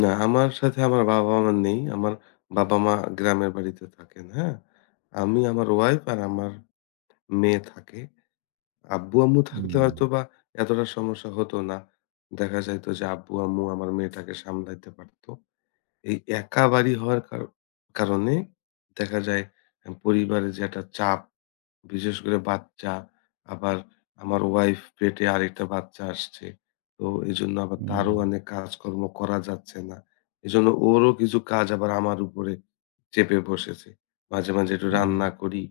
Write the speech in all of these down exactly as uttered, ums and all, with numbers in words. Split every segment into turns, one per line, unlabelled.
না, আমার সাথে আমার বাবা মা নেই। আমার বাবা মা গ্রামের বাড়িতে থাকেন, হ্যাঁ? আমি আমার ওয়াইফ আর আমার মেয়ে থাকে। আব্বু, আম্মু থাকলে
হুম।
হয়তোবা এতটা সমস্যা হতো না। দেখা যাইত যে আব্বু, আম্মু আমার মেয়েটাকে সামলাইতে পারত। এই একা বাড়ি হওয়ার কার কারণে দেখা যায় পরিবারে যে একটা চাপ বিশেষ করে বাচ্চা। আবার আমার ওয়াইফ পেটে আরেকটা বাচ্চা আসছে। তো এজন্য আবার তারও
হুম।
অনেক কাজকর্ম করা যাচ্ছে না। এজন্য ওরও কিছু কাজ আবার আমার উপরে চেপে বসেছে। মাঝে, মাঝে একটু রান্না
উম।
করি।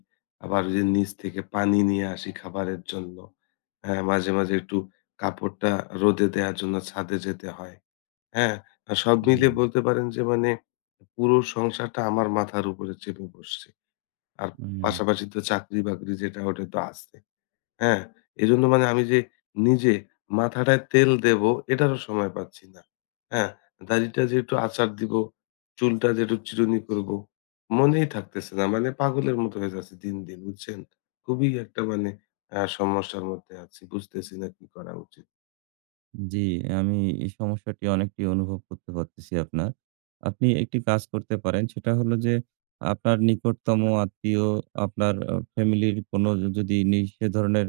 আবার নিচ থেকে পানি নিয়ে আসি খাবারের জন্য। হ্যাঁ, মাঝে মাঝে একটু কাপড়টা রোদে দেয়ার জন্য ছাদে যেতে হয়। হ্যাঁ? সব মিলিয়ে
হুম।
বলতে পারেন যে মানে পুরো সংসারটা আমার মাথার উপরে চেপে বসছে। আর
উম।
পাশাপাশি তো চাকরি বাকরি যেটা ওটা তো আছে। হ্যাঁ? এজন্য মানে আমি যে নিজে মাথাটায় তেল দেব এটারও সময় পাচ্ছি না। হ্যাঁ? দাড়িটা যে একটু আচার দিবো, চুলটা যে একটু চিরুনি করব মনেই থাকতেছে না। মানে পাগলের মতো হয়ে যাচ্ছে দিন দিন বুঝছেন? খুবই একটা মানে আ সমস্যার মধ্যে আছি। বুঝতেছি না কি করা উচিত।
জি, আমি এই সমস্যাটি অনেকটি অনুভব করতে পারতেছি আপনার। আপনি একটি কাজ করতে পারেন। সেটা হলো যে আপনার নিকটতম আত্মীয় আপনার ফ্যামিলির কোন যদি নি সে ধরনের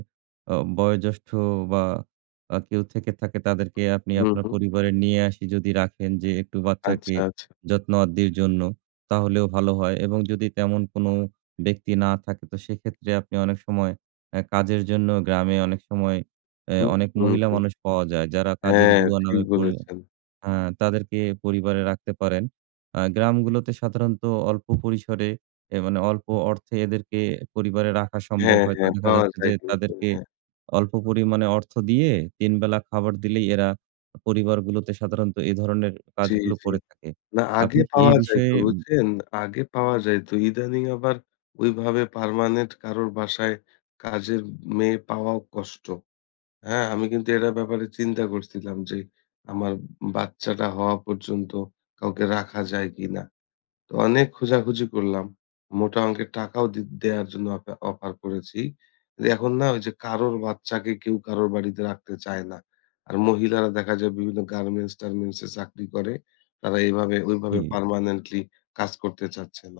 আ বয়োজ্যেষ্ঠ বা আ কেউ থেকে থাকে তাদেরকে আপনি
হু,
আপনার
হু।
পরিবারে নিয়ে আসি যদি রাখেন। যে একটু বাচ্চাকে
আচ্ছা, আচ্ছা।
যত্ন আদ্যির জন্য তাহলেও ভালো হয় এবং যদি তেমন কোন ব্যক্তি না থাকে, তো সেক্ষেত্রে আপনি অনেক সময় আ কাজের জন্য গ্রামে অনেক সময় আ
হু,
অনেক
হু,
মহিলা
হু।
মানুষ পাওয়া যায়। যারা কাজের
হ্যাঁ,
বুয়া
ঠিক
নামে পরি
বলেছেন।
আ তাদেরকে পরিবারে রাখতে পারেন। আ গ্রামগুলোতে সাধারণত অল্প পরিসরে অ্যা মানে অল্প অর্থে এদেরকে পরিবারে রাখা সম্ভব
হ্যাঁ,
হয়তো
হ্যাঁ
দেখা
পাওয়া
যাচ্ছে
যায়
যে
কিন্তু
তাদেরকে
হ্যাঁ।
অল্প পরিমাণে অর্থ দিয়ে, তিন বেলা খাবার দিলেই এরা পরিবারগুলোতে সাধারণত এ ধরনের
জি,
কাজগুলো
জি।
করে থাকে।
না
আপনি
আগে
কি এ
পাওয়া যাইত
বিষয়ে
বুঝছেন? আগে পাওয়া যাইত। ইদানিং আবার ঐভাবে permanent কারোর বাসায় কাজের মেয়ে পাওয়াও কষ্ট। হ্যাঁ, আমি কিন্তু এটার ব্যাপারে চিন্তা করছিলাম যে আমার বাচ্চাটা হওয়া পর্যন্ত কাউকে রাখা যায় কিনা। তো অনেক খোঁজাখুঁজি করলাম। মোটা অংকের টাকাও দে দেয়ার জন্য অফা অফার করেছি। এখন না যে কারোর বাচ্চাকে কেউ কারোর বাড়িতে রাখতে চায় না। আর মহিলারা দেখা যায় বিভিন্ন গার্মেন্টস টার্মেন্টসে চাকরি করে। তারা এভাবে ওইভাবে
হু।
permanently কাজ করতে চাচ্ছে না।